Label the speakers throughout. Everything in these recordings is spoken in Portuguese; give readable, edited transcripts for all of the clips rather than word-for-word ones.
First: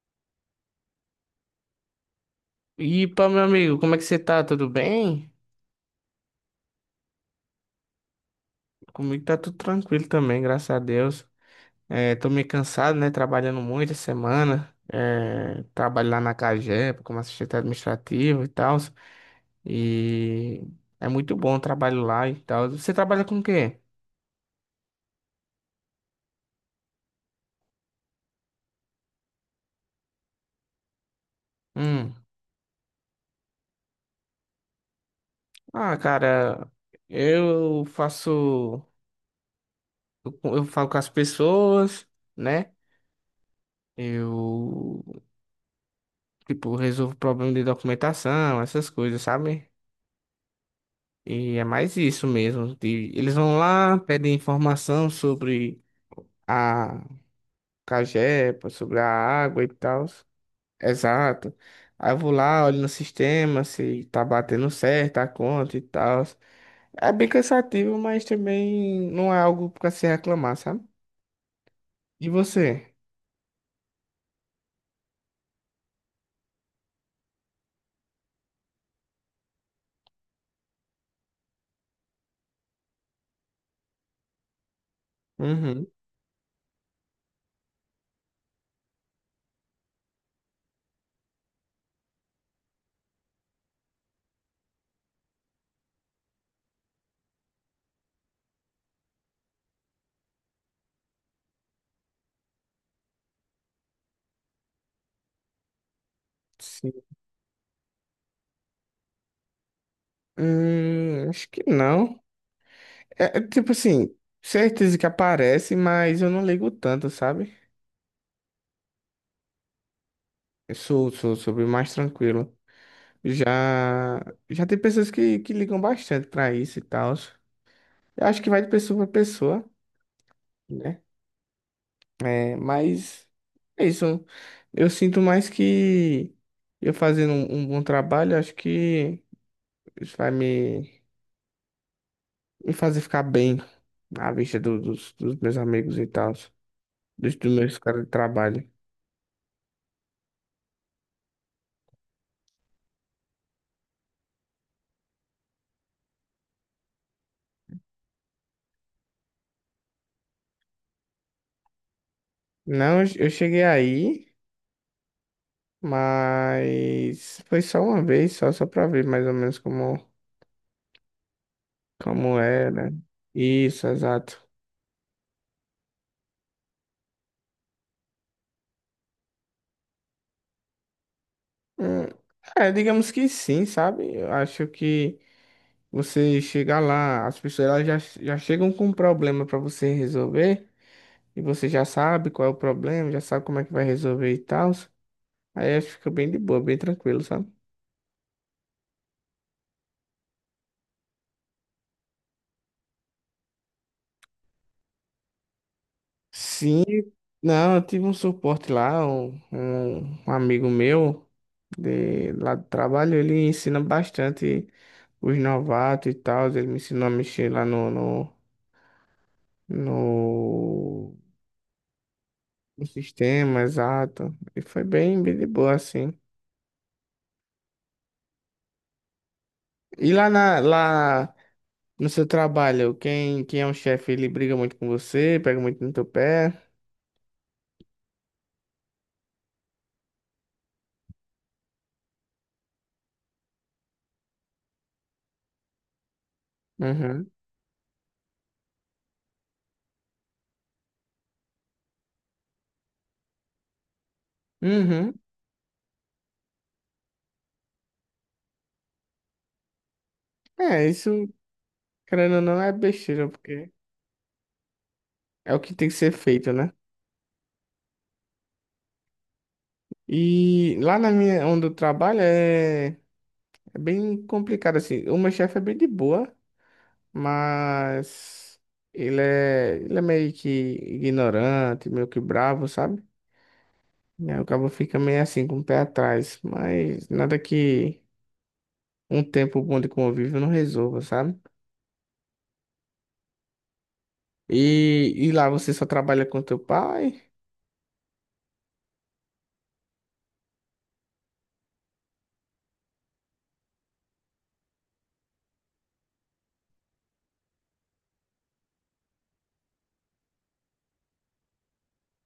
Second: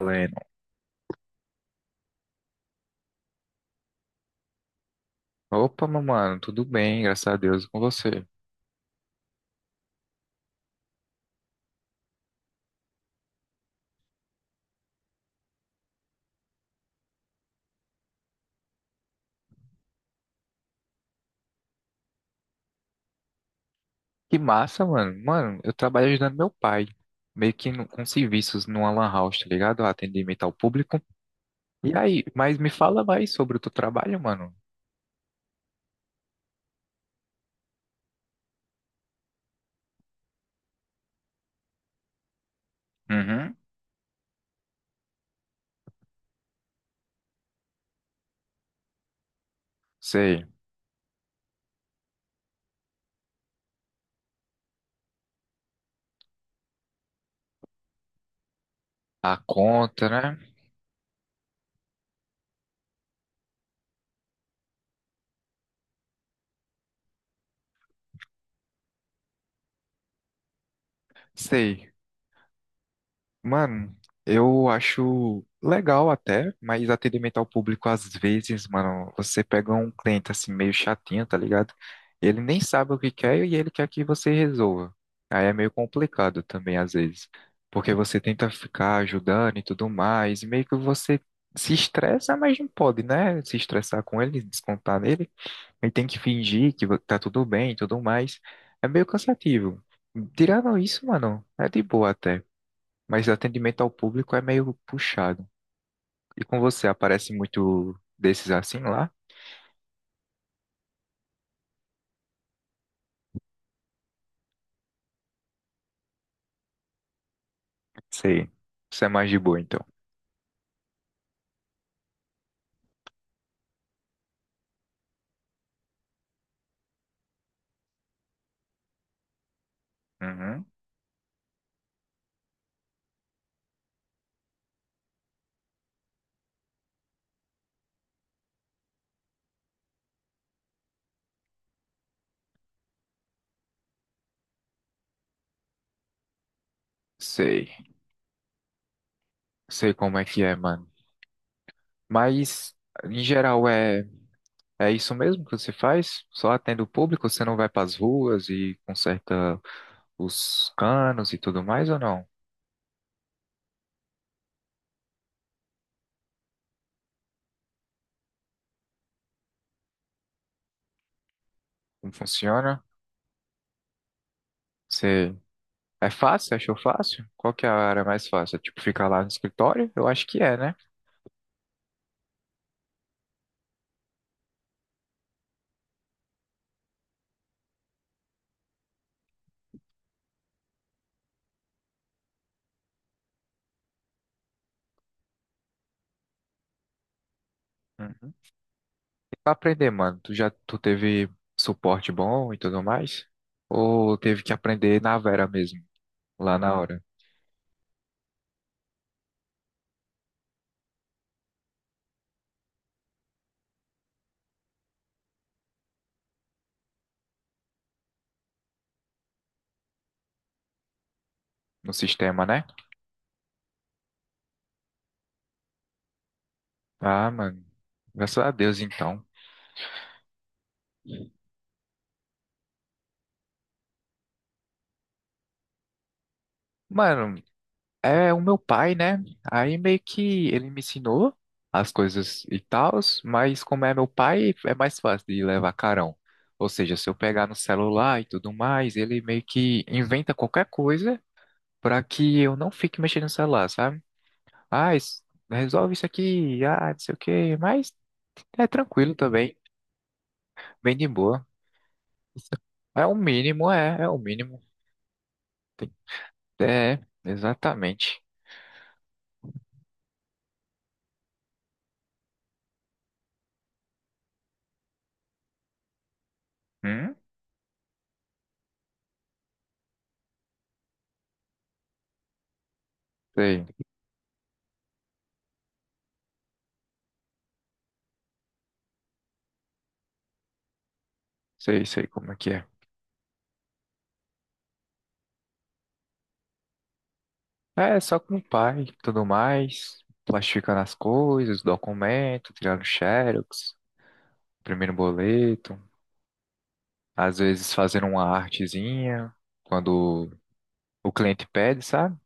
Speaker 1: Lennon.
Speaker 2: E pá, meu amigo, como é que você tá? Tudo bem?
Speaker 1: Opa, meu mano, tudo bem, graças a Deus, e com você.
Speaker 2: Comigo tá tudo tranquilo também, graças a Deus. Tô meio cansado, né? Trabalhando muito essa semana. É, trabalho lá na CAGEP como assistente administrativo e tal. E é muito bom o trabalho lá e tal. Você trabalha com o quê?
Speaker 1: Que massa, mano. Mano, eu trabalho ajudando meu pai, meio que com serviços numa lan house, tá ligado? Atendimento ao público. E
Speaker 2: Hum.
Speaker 1: aí, mas me fala mais sobre o teu trabalho, mano.
Speaker 2: Ah, cara, eu faço. Eu falo com as pessoas, né?
Speaker 1: Uhum,
Speaker 2: Eu, tipo, resolvo problema de documentação, essas coisas, sabe?
Speaker 1: sei.
Speaker 2: E é mais isso mesmo. Eles vão lá, pedem informação sobre a cagepa, sobre a
Speaker 1: A
Speaker 2: água e tal.
Speaker 1: conta, né?
Speaker 2: Exato. Aí eu vou lá, olho no sistema se tá batendo certo a conta e tal. É bem cansativo, mas também não é algo pra se reclamar, sabe?
Speaker 1: Sei.
Speaker 2: E você?
Speaker 1: Mano, eu acho legal até, mas atendimento ao público às vezes, mano, você pega um cliente assim meio chatinho, tá ligado? Ele nem sabe o que quer e ele quer que você resolva. Aí é meio
Speaker 2: Uhum.
Speaker 1: complicado também às vezes, porque você tenta ficar ajudando e tudo mais, e meio que você se estressa, mas não pode, né? Se estressar com ele, descontar nele, e tem que fingir que tá tudo bem e tudo mais. É meio cansativo. Tirando isso, mano, é de boa até, mas o atendimento ao público é meio puxado. E com você,
Speaker 2: Sim.
Speaker 1: aparece muito desses assim lá?
Speaker 2: Acho que não. É tipo assim, certeza que aparece, mas eu não ligo tanto, sabe?
Speaker 1: Sei. Você é mais de boa, então.
Speaker 2: Eu sou, sou bem mais tranquilo. Já, já tem pessoas que ligam bastante pra isso e tal. Eu acho que vai de pessoa pra pessoa,
Speaker 1: Uhum.
Speaker 2: né? É, mas é isso. Eu sinto mais que eu fazendo um bom trabalho, acho que isso me fazer ficar bem à vista dos, dos meus amigos e tal, dos, dos
Speaker 1: Sei.
Speaker 2: meus caras de trabalho.
Speaker 1: Sei como é que é, mano. Mas, em geral, é, é isso mesmo que você faz? Só atende o público? Você não vai pras ruas e conserta os canos e tudo mais, ou não?
Speaker 2: Não, eu cheguei aí, mas foi só uma vez, só pra ver mais ou menos como,
Speaker 1: Como
Speaker 2: como
Speaker 1: funciona?
Speaker 2: era. Isso, exato.
Speaker 1: Você... É fácil? Achou fácil? Qual que é a área mais fácil? É, tipo, ficar lá no escritório? Eu acho que é, né?
Speaker 2: Hum, É, digamos que sim, sabe? Eu acho que você chegar lá, as pessoas elas já, já chegam com um problema pra você resolver, e você já sabe qual é o problema, já sabe como é que vai resolver e tal. Aí acho que fica bem de boa, bem tranquilo, sabe?
Speaker 1: Hum. E pra aprender, mano, tu teve suporte bom e tudo mais? Ou teve que aprender na vera mesmo, lá na
Speaker 2: Sim,
Speaker 1: hora?
Speaker 2: não, eu tive um suporte lá, um amigo meu de lá do trabalho, ele ensina bastante os novatos e tal, ele me ensinou a mexer lá no
Speaker 1: No sistema, né?
Speaker 2: o sistema, exato. E foi bem, bem de boa, assim.
Speaker 1: Ah, mano. Graças a Deus, então.
Speaker 2: E lá, lá no seu trabalho, quem, quem é o chefe, ele briga muito com você, pega muito no teu pé.
Speaker 1: Mano, é o meu pai, né? Aí meio que ele me ensinou as coisas e tals, mas como é meu pai, é mais fácil de levar carão. Ou seja, se eu
Speaker 2: Uhum.
Speaker 1: pegar no celular e tudo mais, ele meio que inventa qualquer coisa para que eu não fique mexendo no celular, sabe? Ah,
Speaker 2: Uhum.
Speaker 1: resolve isso aqui, ah, não sei o quê, mas é tranquilo também,
Speaker 2: É,
Speaker 1: bem de
Speaker 2: isso,
Speaker 1: boa.
Speaker 2: querendo ou não, é
Speaker 1: É o
Speaker 2: besteira,
Speaker 1: mínimo,
Speaker 2: porque
Speaker 1: é, é o mínimo.
Speaker 2: é o que tem que ser feito, né?
Speaker 1: É, exatamente.
Speaker 2: E lá na minha, onde eu trabalho, é, é bem complicado, assim. O meu chefe é bem de boa,
Speaker 1: Hum?
Speaker 2: mas ele é meio que ignorante, meio que bravo, sabe?
Speaker 1: Sei,
Speaker 2: E aí o cabo fica meio assim, com o pé atrás. Mas nada que um tempo bom de convívio não resolva, sabe?
Speaker 1: sei, sei, como é que é.
Speaker 2: E lá você só trabalha com teu pai?
Speaker 1: É, só com o pai, e tudo mais, plastificando as coisas, documento, tirando xerox, primeiro boleto, às vezes fazendo uma artezinha, quando o cliente pede, sabe?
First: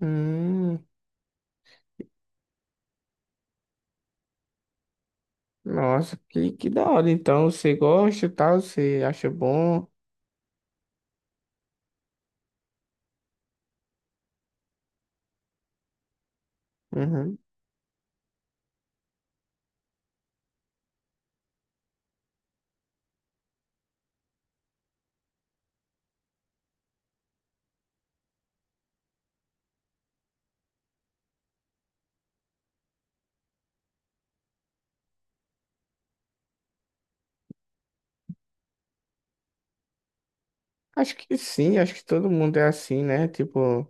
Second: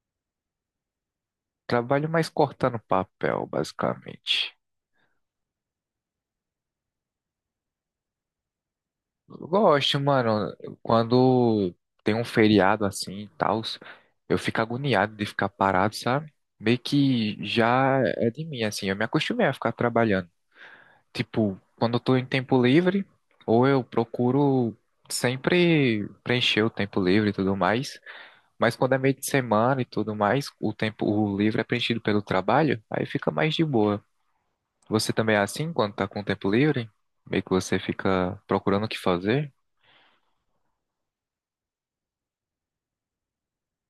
Speaker 2: Hum,
Speaker 1: Trabalho mais cortando papel, basicamente.
Speaker 2: nossa, que da hora. Então você gosta e tal, você acha
Speaker 1: Eu
Speaker 2: bom?
Speaker 1: gosto, mano, quando tem um feriado assim e tal, eu fico agoniado de ficar parado, sabe? Meio que
Speaker 2: Uhum.
Speaker 1: já é de mim, assim, eu me acostumei a ficar trabalhando. Tipo, quando eu tô em tempo livre, ou eu procuro sempre preencher o tempo livre e tudo mais. Mas quando é meio de semana e tudo mais, o livre é preenchido pelo trabalho, aí fica mais de boa. Você também é assim quando tá com o tempo livre? Meio que você fica procurando o que fazer?
Speaker 2: Acho que sim, acho que todo mundo é assim, né? Tipo,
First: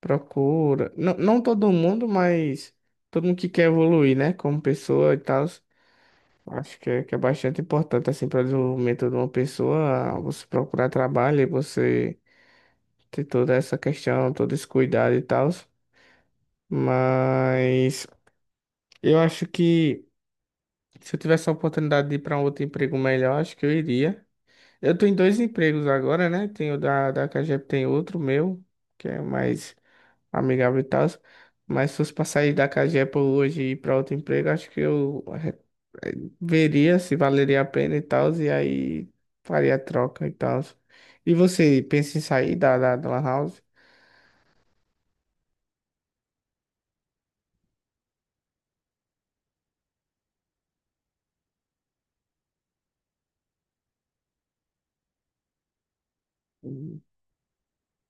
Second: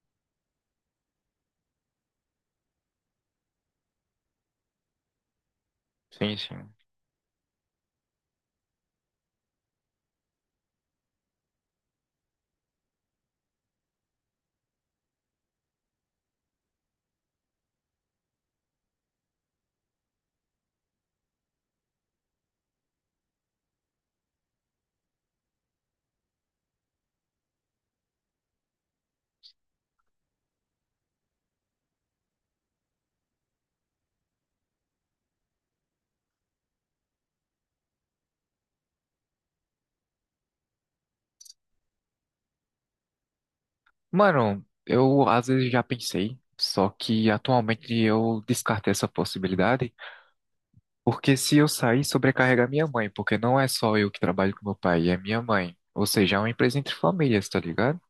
Speaker 2: procura. Não, não todo mundo, mas todo mundo que quer evoluir, né? Como pessoa e tal.
Speaker 1: Sim, sim.
Speaker 2: Acho que é bastante importante, assim, para o desenvolvimento de uma pessoa, você procurar trabalho e você ter toda essa questão, todo esse cuidado e tal. Mas eu acho que se eu tivesse a oportunidade de ir para um outro emprego melhor, acho que eu iria. Eu tô em dois empregos agora, né? Tem o da Cagep, tem outro meu, que é mais amigável e tal. Mas se fosse para sair da Cagep hoje e ir para outro emprego, acho que eu veria se valeria a pena e tal, e aí faria a troca e tal. E você pensa em sair da Lan House?
Speaker 1: Mano, eu às vezes já pensei, só que atualmente eu descartei essa possibilidade, porque se eu sair, sobrecarrega minha mãe, porque não é só eu que trabalho com meu pai, é minha mãe. Ou seja, é uma empresa entre
Speaker 2: Hum,
Speaker 1: famílias, tá ligado?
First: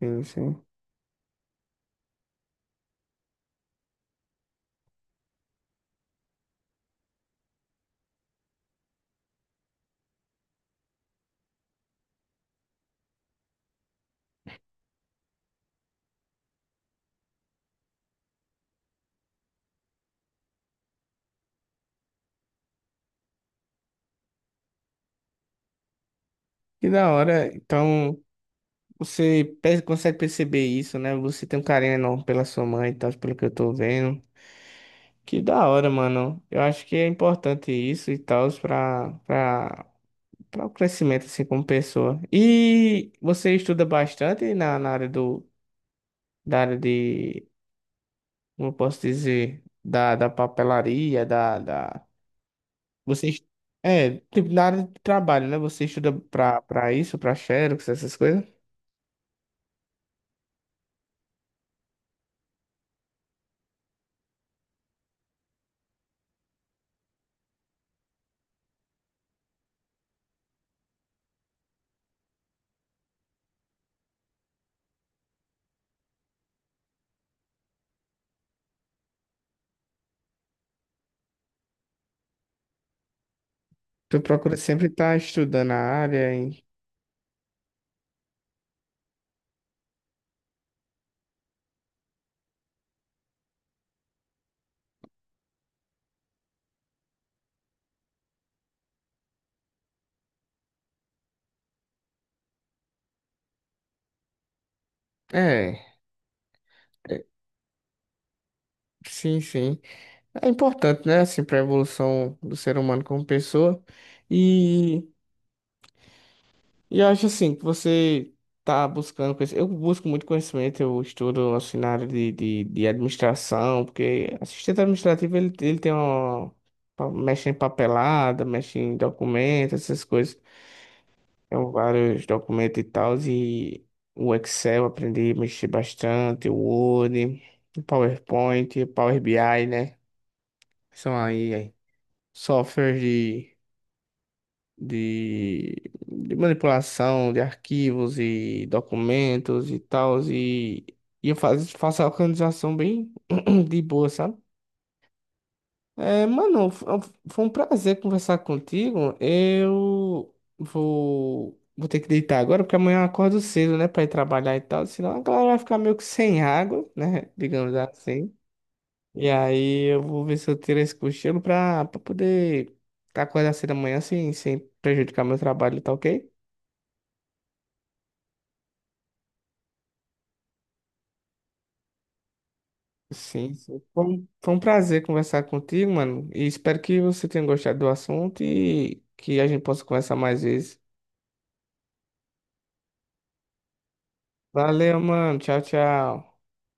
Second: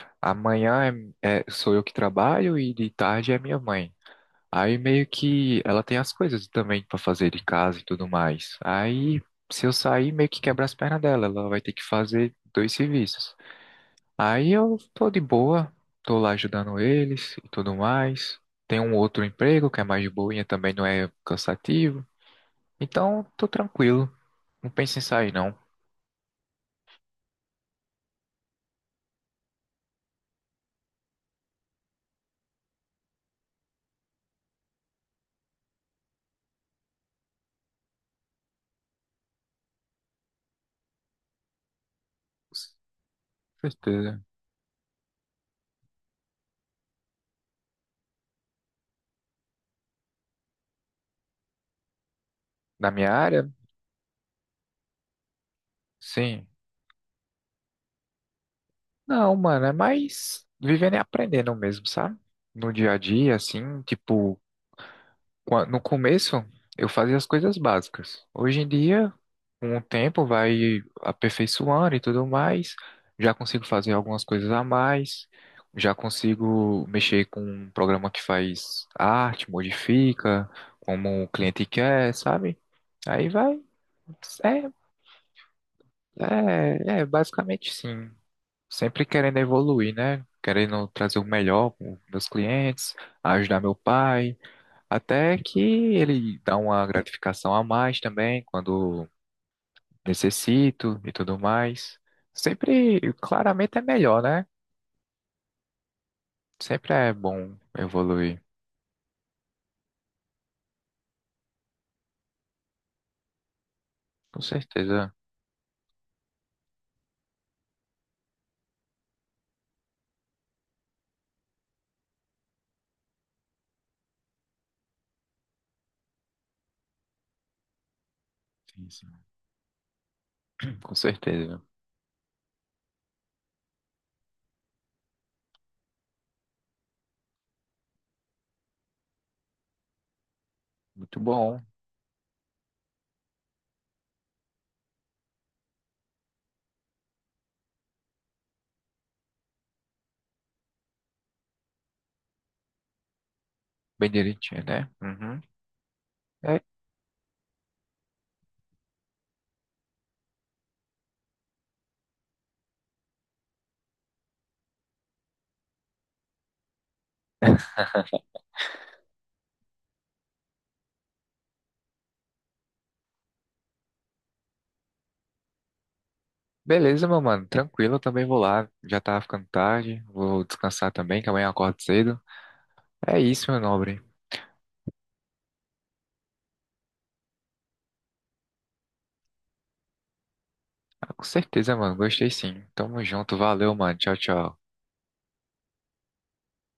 Speaker 2: Sim, sim.
Speaker 1: Amanhã sou eu que trabalho e de tarde é minha mãe. Aí meio que ela tem as coisas também pra fazer de casa e tudo mais. Aí se eu sair, meio que quebra as pernas dela, ela vai ter que fazer dois serviços. Aí eu tô de boa, tô lá ajudando eles e tudo mais. Tem um outro emprego que é mais de boinha, também não é cansativo. Então, tô tranquilo. Não penso em sair, não. Com
Speaker 2: Que da hora. Então, consegue perceber isso, né? Você tem um carinho enorme pela sua mãe e tal, pelo que eu tô vendo. Que da hora, mano. Eu acho que é importante isso e tal, pra o crescimento, assim, como pessoa. E você estuda
Speaker 1: certeza.
Speaker 2: bastante na área da área de como eu posso dizer, da papelaria, da, da...
Speaker 1: Da minha
Speaker 2: Você... est-
Speaker 1: área?
Speaker 2: É, tipo, na área de trabalho, né? Você estuda
Speaker 1: Sim.
Speaker 2: pra isso, pra Xerox, essas coisas?
Speaker 1: Não, mano, é mais vivendo e aprendendo mesmo, sabe? No dia a dia, assim, tipo, no começo eu fazia as coisas básicas. Hoje em dia, com o tempo, vai aperfeiçoando e tudo mais. Já consigo fazer algumas coisas a mais. Já consigo mexer com um programa que faz arte, modifica, como o cliente quer, sabe? Aí vai.
Speaker 2: Tu procura
Speaker 1: É,
Speaker 2: sempre estar estudando a área e...
Speaker 1: é, basicamente sim. Sempre querendo evoluir, né? Querendo trazer o melhor para meus clientes, ajudar meu pai, até que ele dá uma gratificação a mais também quando necessito e tudo mais. Sempre, claramente é melhor, né?
Speaker 2: É,
Speaker 1: Sempre é
Speaker 2: é,
Speaker 1: bom evoluir.
Speaker 2: sim, sim. É importante, né? Assim, pra evolução do ser humano como pessoa.
Speaker 1: Com certeza.
Speaker 2: E... E eu acho assim que você tá buscando conhecimento. Eu busco muito conhecimento, eu estudo assim, na área de administração, porque assistente administrativo ele tem uma. Mexe em papelada, mexe
Speaker 1: Sim,
Speaker 2: em
Speaker 1: sim.
Speaker 2: documentos, essas coisas.
Speaker 1: Com certeza.
Speaker 2: Tem vários documentos e tal, e o Excel eu aprendi a mexer bastante, o Word, o PowerPoint, o Power BI, né?
Speaker 1: Muito bom.
Speaker 2: Aí softwares de, de manipulação de arquivos e documentos e tal, e faço a organização bem de boa,
Speaker 1: Bem
Speaker 2: sabe?
Speaker 1: direitinho, né? Uhum.
Speaker 2: É, mano, foi um prazer conversar contigo. Vou ter que deitar agora, porque amanhã eu acordo cedo, né, pra ir trabalhar e tal, senão a galera vai ficar meio que sem água, né, digamos assim. E aí eu vou ver se eu tiro esse cochilo pra poder acordar cedo amanhã sem prejudicar meu trabalho, tá ok?
Speaker 1: Beleza, meu mano, tranquilo, eu também vou lá. Já tá ficando tarde, vou descansar também, que amanhã eu acordo cedo. É isso,
Speaker 2: Sim,
Speaker 1: meu
Speaker 2: sim.
Speaker 1: nobre.
Speaker 2: Foi um prazer conversar contigo, mano. E espero que você tenha gostado do assunto e que a gente possa conversar mais vezes.
Speaker 1: Ah, com certeza, mano, gostei sim. Tamo junto, valeu, mano. Tchau, tchau.
Speaker 2: Valeu, mano. Tchau, tchau.